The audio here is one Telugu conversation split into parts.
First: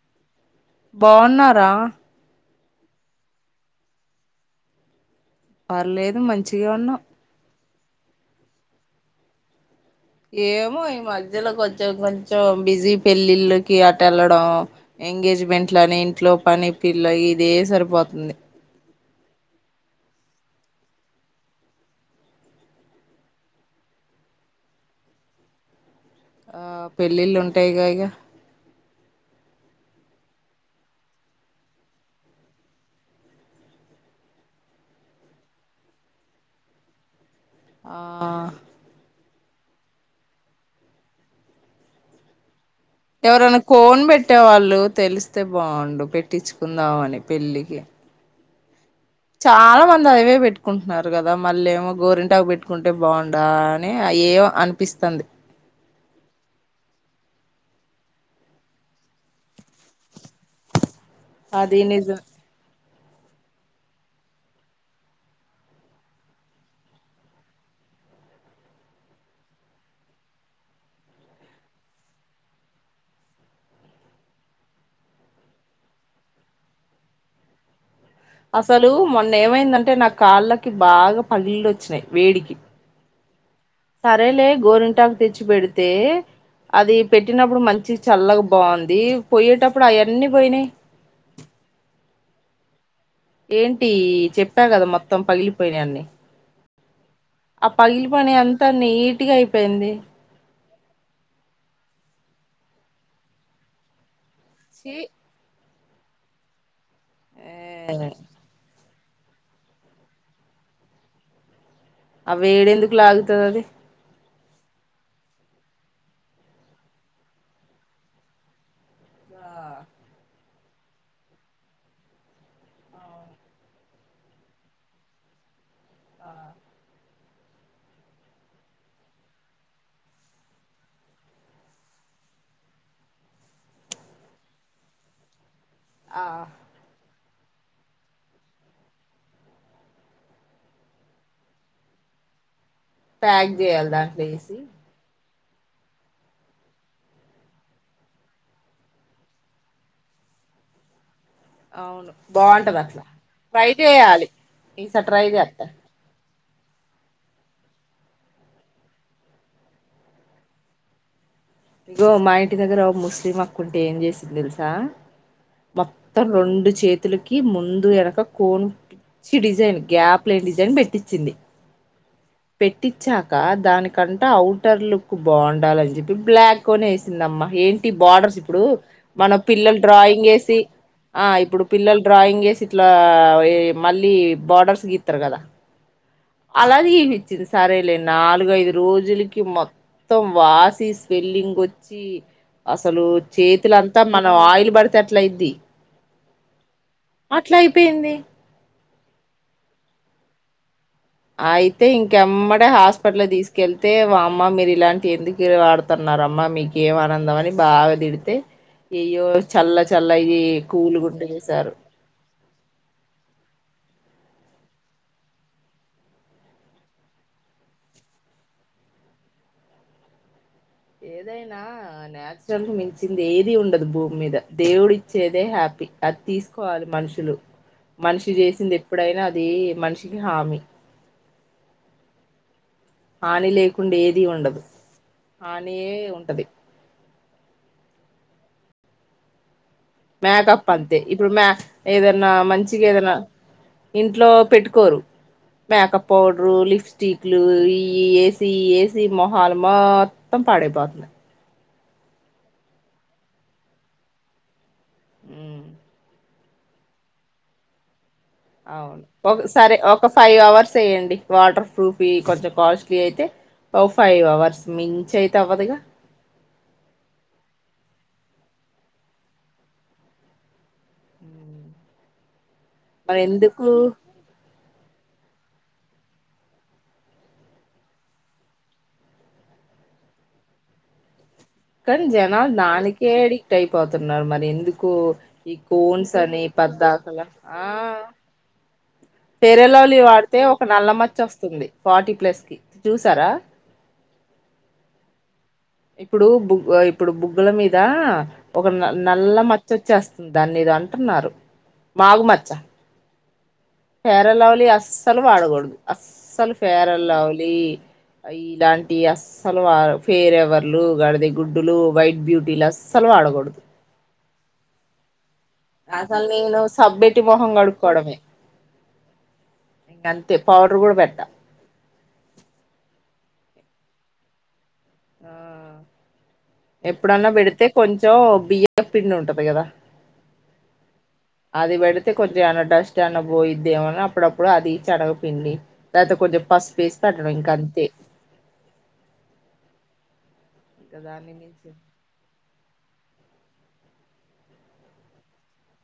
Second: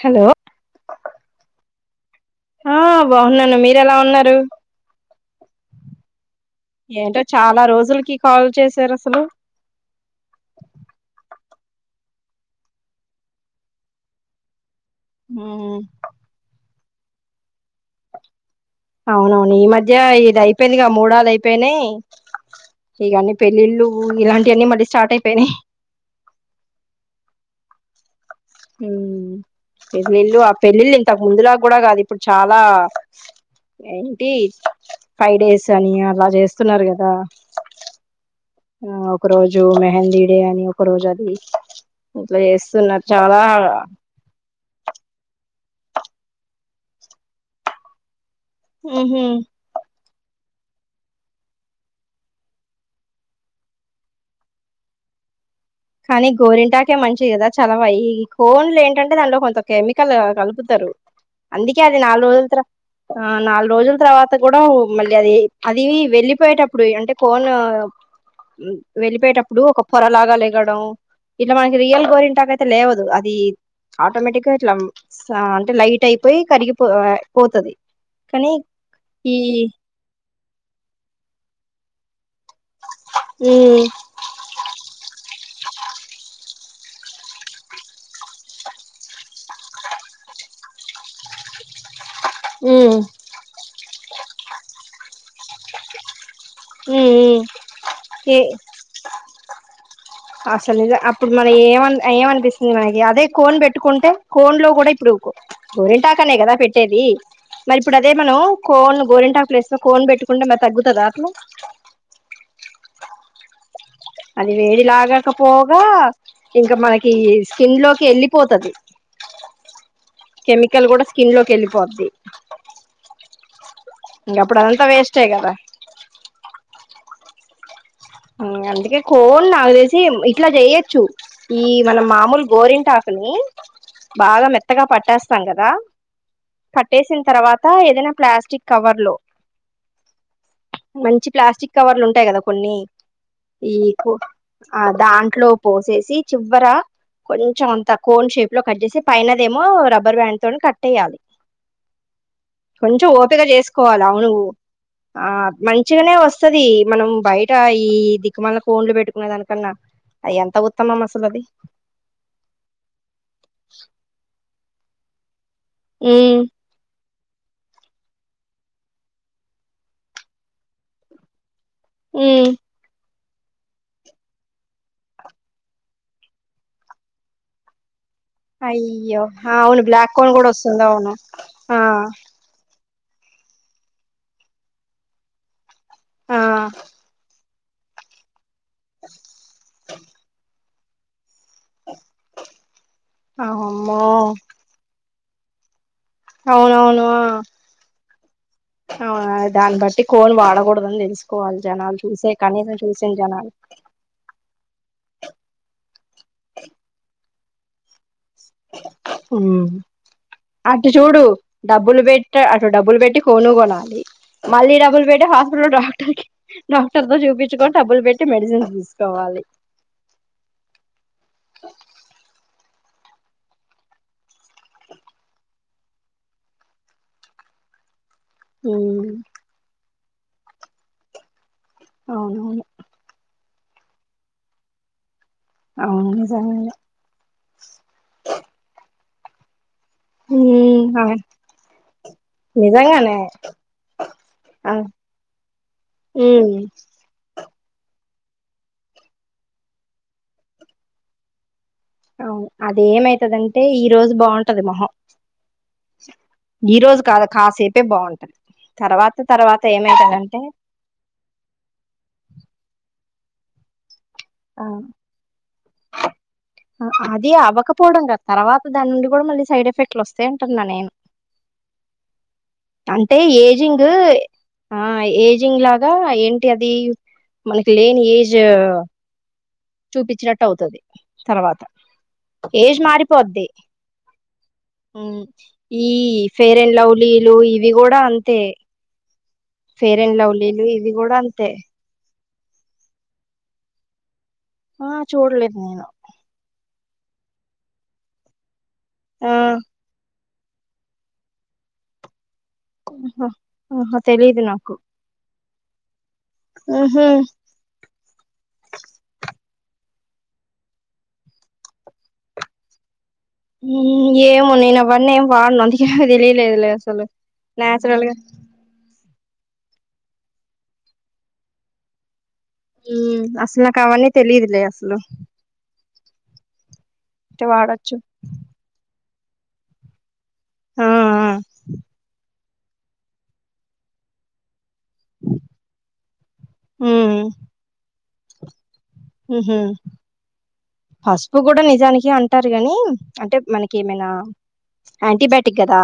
హలో బాగున్నారా ఆ బావున్నాను మీరు ఎలా ఉన్నారు పర్లేదు మంచిగే ఉన్నాం ఏంటో చాలా రోజులకి కాల్ చేసారు అసలు ప్రజలో కొంచెం కొంచెం బిజీ పెళ్ళిళ్ళకి అట వెళ్ళడం ఉమ్, ఎంగేజ్మెంట్లు అని ఇంట్లో పని పిల్ల ఇదే సరిపోతుంది అవునవును ఈ మధ్య ఇది అయిపోయిందిగా మూడలు అయిపోయినయ్ ఇగ అన్ని పెళ్ళిళ్ళు ఇలాంటివన్నీ మళ్ళీ స్టార్ట్ అయిపోయినాయి ఆ పెళ్ళిళ్ళు ఉంటాయి గ ఇగ మ్మ్ పెళ్లిళ్ళు ఆ పెళ్ళిళ్ళు ఇంతకు ముందులా కూడా కాదు ఇప్పుడు చాలా ఏంటి ఫైవ్ డేస్ అని అలా చేస్తున్నారు కదా ఆ ఒక రోజు మెహందీ డే అని ఒక రోజ అది ఇట్ల ఎవరైనా కోన్ బెట్టేవాళ్ళు తెలిస్తే బాగుండు పెట్టించుకుందామని పెళ్ళికి ఉహు చాలా మంది అదివే పెట్టు కట్కుంటున్నారు కదా మళ్ళ ఏమో గోరింటాకు పెట్టుకుంటే బాగుండా అని అ ఏ అనిపిస్తుంది కానీ గోరింటాకే మంచిది కదా చలవా ఈ కోన్లు ఏంటంటే దాంట్లో కొంత కెమికల్ కలుపుతారు అందుకే అది నాలుగు రోజుల తర ఆ నాలుగు రోజుల తర్వాత కూడా మళ్ళీ అది అది వెళ్లిపోయేటప్పుడు అంటే కోన్ వెళ్ళిపోయేటప్పుడు ఒక పొర లాగా లేగడం ఇట్లా మనకి రియల్ గోరింటాక అయితే లేవదు అది ఆటోమేటిక్ గా ఇట్లా అంటే లైట్ అయిపోయి కరిగిపో పోతది కానీ అసలు మొన్న ఈ ఏమైందంటే నా కాళ్ళకి బాగా పగిల్లోచ్చినాయి వేడికి ఉ సరేలే గోరింటాకు తెచ్చి పెడితే అది పెట్టినప్పుడు మంచి చల్లగా బాగుంది పోయేటప్పుడు అవన్నీ పోయినాయి ఉ ఏంటి చెప్పా కదా మొత్తం పగిలిపోయినాన్ని ఉ ఉ ఆ పగిలి పని ఏ అంతా నీటిగా అయిపోయింది అసలు ఇద అప్పుడు మన ఏమ ఆన్ల ఏ అనిపిస్తుంది మనకి అదే కోన్ పెట్టుకుంటే కోన్ లో కూడా ఛీ ఇప్పుడు గోరింటాకనే కదా పెట్ ట్టేది మరి ఇప్పుడు ఏ, అదే మనం కోన్ గోరిెంటా ప్లేస్ లో కోన్ పెట్టుకుంటే మరి తగ్గుతుందా అట్లా అ వేడేందుకు లాగుతుద అది అది వేడి లాగాకపోగా ఇంకా మనకి స్కిన్ లోకి వెళ్ళలిపోతది ఆ కెమికల్ కూడా స్కిన్ లోకి వెళ్ళిపోద్ది అవును. ఇకా అప్పుడు అదంతా వేస్టే గదా ఆ, అందుకే కోన్ నాకు తెసి ఇట్లా చేయచ్చు ఈ మన మామూలు గోరింటాకుని బాగా మెత్తగా పట్టేస్తాం కదా ఆ, పట్టేసిం తర్వాత ఏదైనా ప్లాస్టిక్ కవర్ లో మంచి ప్లాస్టిక్ కవర్లు ఉంటాయి గదా కొన్ని ప్యాక్ చేయాలి ఈకు దాంట్లో వేసి ఆ దాంట్లో పోసేసి చివ్వర కొంచెం అంత కోన్ షేప్ లో కట్ చేసి పైనదేమో రబ్బర్ బ్యాండ్ తో కట్టెయ్యాలి అవును బాగుంటది అట్లా కొంచెం ఓపిక ట్రై చేసుకోవాలి అవు చేయాలి నువు ఈసారి ట్రై ఆ చేత్తా మంచిగానే వస్తది మనం బయట ఈ దిక్కుమాలిన కోన్లు పెట్టుకునే దానికన్నా ఎంత ఉత్తమం అసలు అది ఇగో మా ఇంటి దగ్గర ముస్లిం అక్కుంటే ఏం చేసింది దెలుసా మొత్తం ఉమ్ రెండు చేత్ తులకి ముందు వెనక కొచ డిజైన్ గ్యాప్ లేని డిజైన్ పెట్టించింది ఉమ్ పెట్టిచ్చ దానికంటే అఔటర్ లుక్ బాగుండాలని చెప్పి బ్లాక్ అనే వేసింద అమ్మ ఏంటి బార్డర్ ఇప్పుడు అయ్యో మనం అవును పిల్లలు బ్లాక్ డ్రాయింగ్ కోన్ ఏ కూడా సి వస్తుంది అవును ఇప్పుడు ఆ పిల్లలు డ్రాయింగ్ ఏసి ఇట్లా మళ్ళీ బార్డర్స్ గీస్తారు కదా ఆ అలాగ చపించింది సరేలే నాలుగైఐదు రోజులకి మొత్తం వాస్ స్వెల్లింగ్ వచ్చి అసలు చేతులంతా అమ్మో మనం ఆయిల్ పడితే అట్లయ్ ద్ది అవునవునువు అ దాన్ని బట్టి కోన్ వాడకూడ అయితే ఇంకెమ్మడ చూసిన హాస్పిటల్ జనాలు తీసుకెళ్తే వా అమ్మ మీ ఇలాంటి ఎందుకు వాడుతున్నారమ్మా మీకేం ఆనందం అని బాగా తిడ్ అయితే అయ్యో చల్ల చల్ల ఇ అటు కూలు గుండ చూడు చేసారు డబ్బులు పెట్టి అటు డబ్బులు బెట్టి కొనుగోనాలి మళ్ళీ డబ్బులు పెట్టి హాస్పిటల్ లో డాక్టర్కీ డాక్టర్తో చూపించుకొని డబ్బులు పెట్టి మెడిసిన్స్ తీసుకోవాలి అది ఏదైనా న్యాచురల్గా మించ్ చింది ఏది ఉండదు భూమ్మీద దేవుడు ఇచ్చేదే హ్యాపీ అది తీసుకోవాలి మనుషులు మనిషి చేసింది ఉమ్ ఎప్పుడైనా అది మనిషికి హామీ అవునవును. హానీ లేకుండా ఏది ఉండదు హనీయే అవును ఉంటది. నిజంగానే మేకప్ ఉమ్ అంతే అవును ఇప్పుడు మ్యా ఏదన్న మంచిగా ఏదన్న నిజంగానే ఇంట్లో ఆ పెట్టుకోరు మేకప్ ఉమ్ పౌడరు లిప్స్టిక్లు ఈ ఇవి ఏసి ఏసి మొహల్ మొత్తం పాడైపోతున్నాయ్. అవును అదేమైతదంటే ఈ రోజు బాగుంటది మొహం. ఈ రోజు కాదు కాసేపే బాగుం అవును. ఒక సరే ఒక ఫైవ్ అవర్స్ ఎయ్యండి. వాటర్ ప్రూఫ్వి కొంచెం కాస్ట్లీ అయితే ఓ ఫైవ్ అవర్స్ ఆ మించైతే అవ్వదుగా పోవడం కాదు తర్వాత దాన్నుండి కూడ మళ్ళీ సైడ్ ఎఫెక్ట్లు వస్తే అంటున్నా నేను మ్. అంటే ఏజింగ్ ఆ ఏజింగ్ లాగా ఏంటి అది మనకి లేని ఏజ్ చూపిచ్చినట్టు అవుతది. తర్వాత కాని జనాలు ఏజ్ దానికే మారిపోద్ది అడిక్ట్ అయిపోతున్నారు మరి ఎందుకో ఉమ్, ఈ కోన్స్ అని ఫెయిర్ అండ్ పద్దాక లవ్లీలు ఇవి కూడా అంతే ఫెయిర్ అండ్ లవ్లీ వాడితే లవ్లీలు ఒక ఇవి నల్ల కూడా మచ్చ అంతే వస్తుంది. ఫార్టీ ప్లస్ కి చూసారా ఆ చూడ్లేదు. ఇప్పుడు బుగ్ ఇప్పుడు బుగ్గుల మీద ఒక న ఆ నల్ల మచ్చొచ్చేస్త దాన్నేదో అంటున్నారు మాగుమచ్చ హా ఫెయిర్ అండ్ లవ్లీ అస్సలు వాడకూడదు. అస్సలు ఫేర్ ఉహు అండ్ లవ్లీ ఇలాంటియస్ అసలు ఆ ఫేయిరేవర్లు గాడిది గుడ్డులు వైట్ బ్యూటీలస్స్ మ్ ఏమో నేనవన్ని ఏం వాడను. అందుకే అసలు నేను తెలియలేదులే అసలు సబ్బెట్టి నాచురల్గా ఇంకంతే పౌడర్ కూడా పెట్ట మ్మ్. అసలు నాకవన్నీ తెలీదులే అసలు ఆ ఎప్పుడన్నా టే పెడితే వాడొచ్చు కొంచెం బియ్యప్ పిండి ఉంటది కదా ఆ ఆ అది పెడితే కొం చమైన డస్ట్ అన్న పోయిద్దేమో అని అప్పుడప్పుడు అది శనగపిండి లేకపోతే కొంచెం పసుపేసి హ్మ్ పెట్టడం ఇంకంతే ఉహూ పసుపు కూడా నిజానికి అంటారు గాని అంటే మనకి ఏమైనా యాంటీబయోటిక్ కదా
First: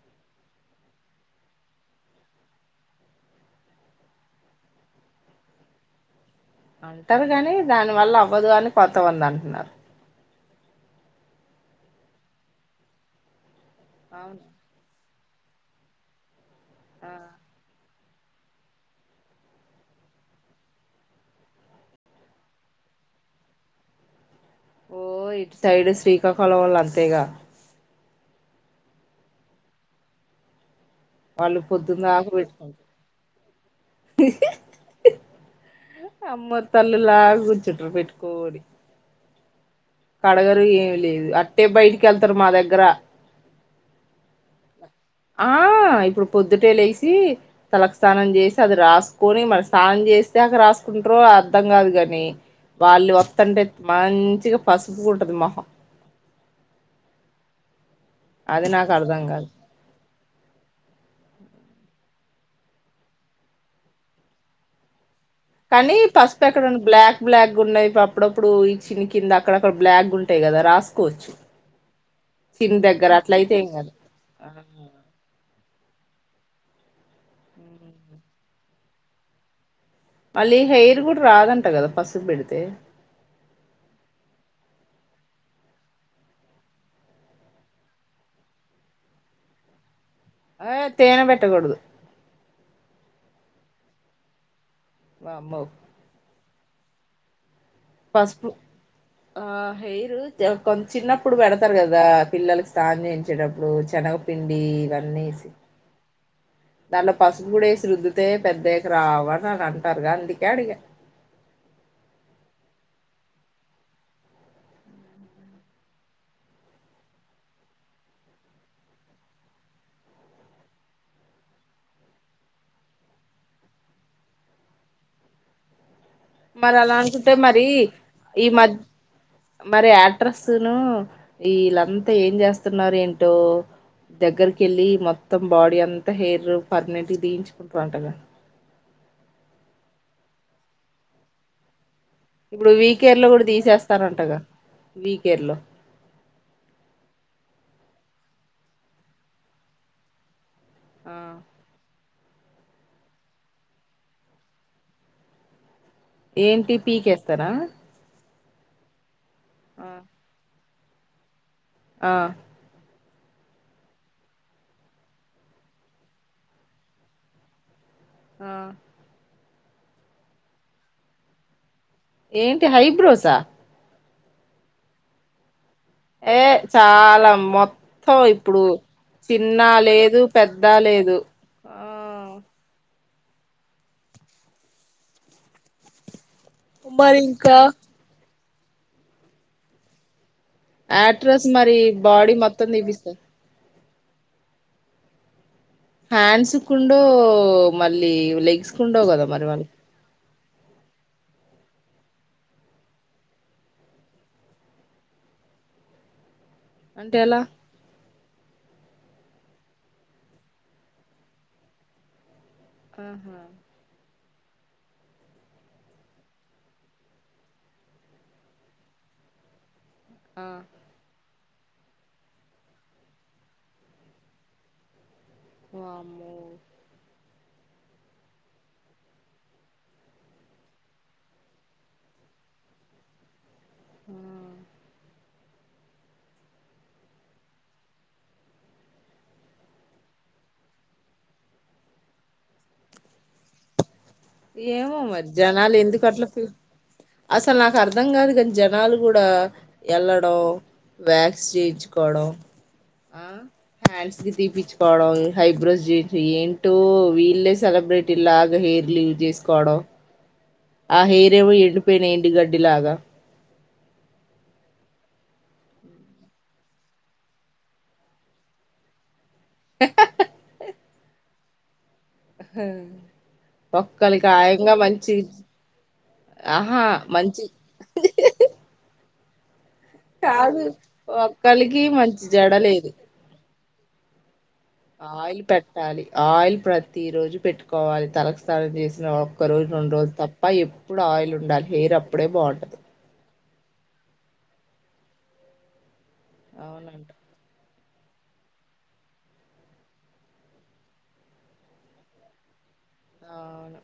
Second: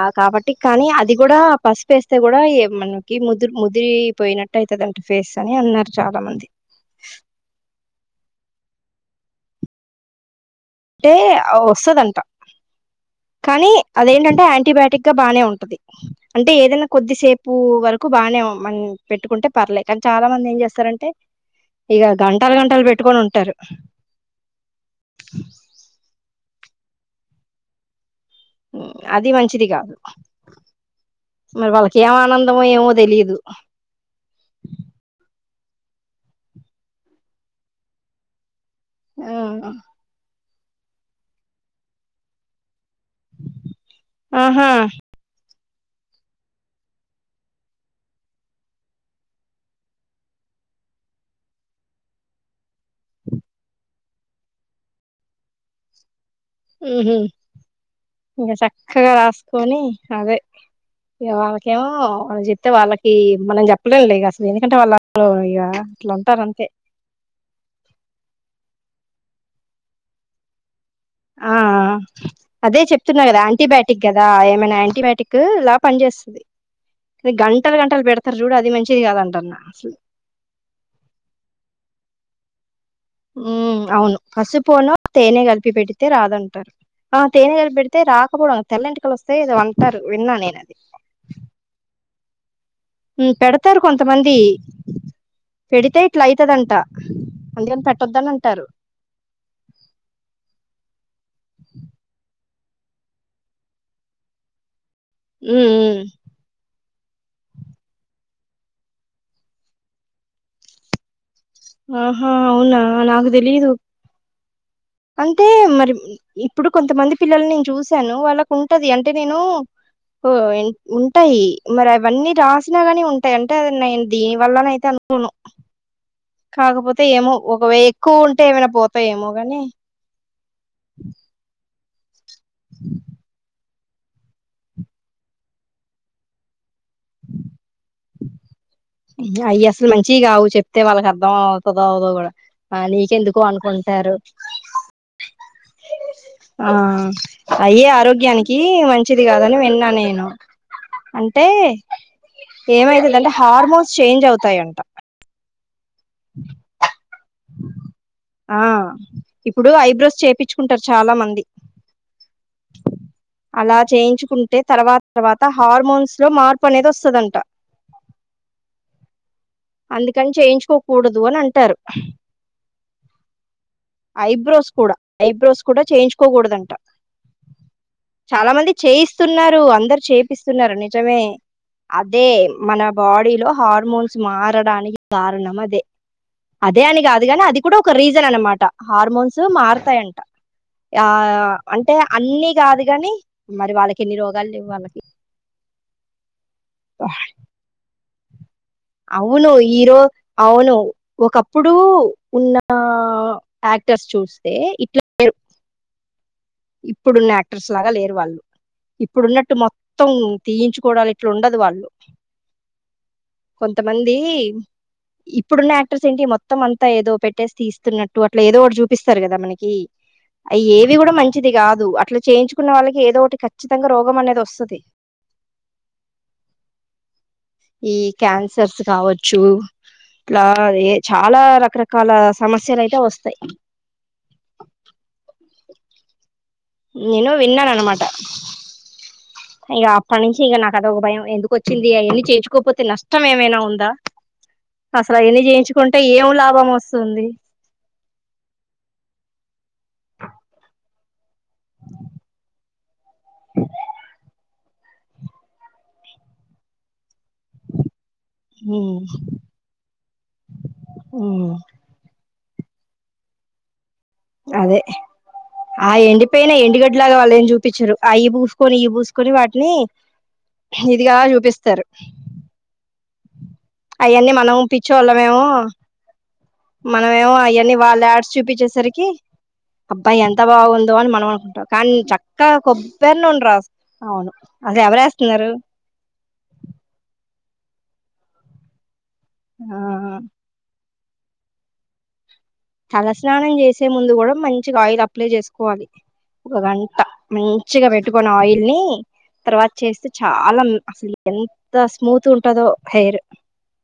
ఆ కాబట్ టి కానీ అది కూడా పసుపేస్తే కూడా మనకి ముదుర్ ముదిరి పోయినట్టు అయితాదంట ఫేస్ అన్ అని అన్నారు చాలా మంది అంటారు కాని దాని వల్ల అవ్వదు అని కొంతమంది అంటున్నారు అంటే ఆ వస్తదంట కానీ అదేంటంటే అవును యాంటీబయాటిక్ [unintelligible] బానే ఉంటది అంటే ఏదైనా ఆ కొద్దిసేపు వరక్ క్కు బాగానే మం పెట్టుకుంటే పర్లేదు కానీ చాలా మంది ఏం చేస్తారంటే ఇగ గంటలు గంటలు పెట్టుకొని ఉంటారు. ఓ ఇటు సైడ్ శ్రీకాకుళం వొళ్ళు అంతేగా అది మంచిది కాదు. వాళ్ళు మరి వాళ్ళకి పొద్దున్న ఏం దాకా ఆనందమో పెట్టుకుంటారు ఏమో తెలిదు. అమ్మోర్ తల్లుల్లా కూర్చుంటరు పెట్టుకోనీ అవున. కడగరు ఏమి లేదు అట్టే బయటికి వెళ్తారు మా దగ్గర ఆహా ఆ ఇప్పుడు పొద్దుటే లేసి తలకు స్నానం చేసి అది రాసుకొని మరి స్నానం చేస్నాక రాసుకు రో అర్థం కాదు కాని వాళ్ళు వాతుంటే మంచిగా పసుపు గుంటది మొహం హ్మ్ హ్మ ఇంకా అది నాకు చక్కగా అర్థం కాదు రాసుకొని అదే వాళ్ళకేమో వాళ్ళు చెప్తే వాళ్ళకి మనం చెప్పలేం లే ఇగ అసలు ఎందుకంటే వాళ్ళ కానీ పసుపు ఎక్కడన్న బ్లాక్ బ్లాక్ ఉన్నేయి అప్పుడప్పుడు చిన్ కింద అక్కడక్కడ బ్లాక్ ఉంటాయి కదా రాసుకోవచ్చు ఆ చిన్ అదే దగ్గర చెప్తున్నా అట్ల కదా అయితే ఏం కాదు యాంటీబయాటిక్ గదా ఏమైనా యాంటీబయాటిక్ ఇలా పని చేస్త అ గంటలు గంటలు పెడతారు చూడు అది మంచిది కాద అంటాన్న అసలు మళ్ళీ హెయిర్ కూడా రాదంట కదా పసుపు పెడితే హ్మ్ అవును పసుపును తేనె కలిపి పెడితే రాదంటారు ఆ తేనె కలిపి పెడితే రాకపోవడం తెల్ల ఎంటికలు వస్తేయి అని ఏదో అంటారు విన్నా నేను ఆ అది తేనె పెట్టకూడదు పెడతారు కొంతమంది వామ్మో పెడితే ఇట్లా అయితాదంట పసుపు ఆ హెయిర్ కొంత చిన్నప్పుడు పెడతారు కదా పిల్లలకి స్నానం చేయించేటప్పుడు శనగపిండి ఇవన్న హ్మ్ హ్మ దాంట్లో పసుుపు కూడా వేసి రుద్దితే పెద్ద అయ్యక రావని అంటారుగా అందుకే అడిగ హ్మ హ్మ్ అవునా నాకు తెలీదు అంటే మరి ఇప్పుడు కొంతమంది పిల్లలనీ నేను చూసాను వాళ్ళకు ఉంటది అంటే నేను ఓ ఉంటాయి మరి అవన్నీ రాసినా గానీ ఉంటాయి అంటే అ నేను దీని వల్లనే అయితే అన కొను మరి అలా అనుకుంటే మరి ఒకవే ఎక్కువ ఉంటే ఈ ఏమైనా మద్ పోతాయేమో గాని మరి య యాక్టర్స్ ను వీళంతా ఏం చేస్తున్నారో ఏంటో దగ్గరకి ఏళ్ళి మొత్తం బాడీ అంతా హెయిర్ పర్మనెంట్ తెయించుకుంటారంటగా అవి అసలు మంచివి కావు చెప్తే వాళ్ళకి అర్ధం అవుతాదో అవ్వ దో కూడా ఇప్పుడు వీకేర్ లో నీకెందుకు కూడా అనుకుంటారు తీసేస్తారంటగా వీకేర్ లో ఆ అయి ఆరోగ్యానికి మంచిది కాదని విన్నా నేను ఆ అంటే ఏమైతాద అంటే హార్మోన్స్ చేంజ్ అవుతాయంట ఏంటి పీకేస్తారా ఆ ఇప్పుడు ఆ ఐబ్రోస్ చేపిచ్చుకుంటారు చాలా మంది ఆ అలా చేయించుకుంటే తర్వాత తర్వాత హార్మోన్స్ లో మార్పు అనేది వస్తదంట ఆ అందుకని చేయించుకోకూడదు అని అంటారు ఏంటి హైబ్రౌసా ఐబ్రోస్ కూడా ఐబ్రోస్ కూడా ఏ చేయించుకోకూడదంట చాలా మొత్తం చాలా ఇప్పుడు మంది చేయిస్తున్నారు చిన్న అందరు లేదు పెద్ద చేపిస్తున్నారు లేదు నిజమే ఆ అదే మన బాడీలో హార్మోన్స్ మారడానికి కారణం అదే అదే అని మరి కాదు కాని ఇంకా అది కూడా ఒక రీజన్ అనమాట హార్మోన్స్ మారతాయంట ఆ యాట్రస్ మరి అంటే బాడీ అన్ని మొత్తం కాదు తీపిస్తా కాని మరి వాళ్ళకి కేన్ని రోగాలు లెవ్ వాళ్ళకి హ్యాండ్స్ కుండు మళ్ళీ లెగ్స్ కుండవు కదా మరి అవులు వాళ్ళకి ఈరోజ్ అవును ఒకప్పుడు ఉన్న యాక్టర్స్ చూస్తే ఇట్ల లేరు అంటే ఇప్పుడున్న ఎలా యాక్టర్స్ లాగా లేరు వాళ్ళు ఇప్పుడున్నట్టు మొత్తం తీయించుకోడాలు ఇట్ల ఉండదు వాళ్ళు ఆహా కొంతమంది ఇప్పుడున్న యాక్టర్స్ ఏంటి మొత్తం అంతా ఏదో పెట్టేసి తీస్తున్నట్టు అట్ల ఏదో ఒకటి చూపిస్తరు కదా మనకి ఆ అయ్యి ఏవి కూడా మంచి చిది కాదు అట్ల చేయించుకున్న వాళ్ళకి ఏదో ఒకటి ఖచ్చితంగా రోగం అనేది వస్తది వామ్మో ఈ క్యాన్సర్స్ కావచ్చు ఇట్ల ఏ చాలా రకరకాల సమస్యలు అయితే వస్తాయి నేను విన్నానన్నమాట ఇక అప్పటి నుంచి ఇక నాకదోక భయం ఎందుకు వచ్చింది అవన్ని చేయించుకోకపోతే నష్టం ఏమైనా ఉందా ఏమో అసలు మరి అవన్నీ జనాలు చేయించుకుంటే ఎందుకు అట్ల ఏం లాభం వస్తుంది అసలు నాకు అర్ అర్ధం కాదు కానీ జనాలు కూడా వెళ్ళడం వ్యాక్స్ చేయించుకోవడం ఆ హ్యాండ్స్ కి తీపిచ్చ కోవడం హైబ్రోస్ చేయించు ఏంటో వీళ్లే సెలబ్రిటీ లాగా హెయిర్ ఉమ్ లీవ్ చేసుకోవడం ఆ ఉమ్ హెయిరేమో ఎండిపోయిన ఎండు గడ్డిలాగా అదే ఆ ఎండిపోయిన ఎండుగడ్డి లాగా వాళ్ళు ఏం చూపించరు అయ్యి పూసుకొని ఇయ్యి పూసుకొని కొని వాటిని ఇదిగా చూపిస్తారు హ అవన్నీ మనం పిచ్చోళ్ళమేమో ఆహా మనమేమో మంచి అవన్నీ వాళ్ళు యాడ్స్ చూపించేసరికి అబ్బా ఎంత కాదు బాగుందో అని మనం అనుకుంటాం ఒక్కలికి కానీ మంచి చక్కగా జడలేదు కొబ్బరి నూనె రాసా అవును అసలు ఆయిల్ ఎవరేస్తున్నారు పెట్టాలి ఆయిల్ ప్రతి రోజు పెట్టుకోవాలి తలస్నానం చేసి సిన ఒక్క రోజు ఆ రెండు రోజులు తప్ప ఎప్పుడు ఆయిల్ ఉండాలి హెయిర్ అప్పుడే బాగుంటుంది స్నానం చేసే ముందు కూడా మంచిగా ఆయిల్ అప్లై చేసుకోవాలి ఒక గంట అవునంట ముందు మంచిగ పెట్టుకొని ఆయిల్ ని తర్వాత చేస్తే చాలా అసలు ఎంత స్మూత్ ఉంటదో హెయిర్ అవును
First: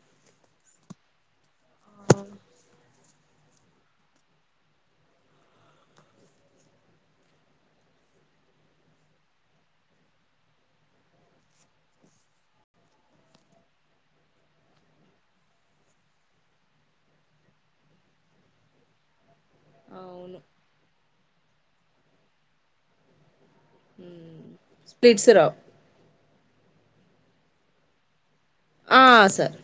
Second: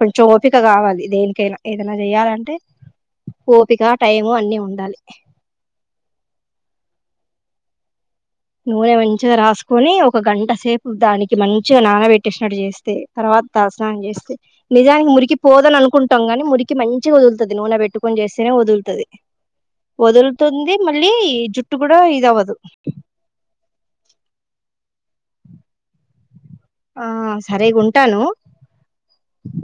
కొంచెం ఓపిక కావాలి దేనికైనా ఏదైనా చేయాలంటే ఓపిక టైము అన్ని ఉండాలి నూనె మంచిగ రాసుకొని ఒక గంట సేపు దానికి మంచిగ నానబెట్టేసినట్టు చేస్తే తర్వాత తలస్నానం చేస్తే నిజానికి మురికి పోదని అనుకుంటాం కాని మురికి మంచిగ వదులుతది నూనె పెట్టుకొని చేస్తే నే వదులుతది అవును వదులుతుంది మళ్ళీ జుట్టు కూడా ఇది అవ్వదు ఉమ్ స్ప్లిట్ రావు ఆ సరేగా ఉంటాను ఆ సరే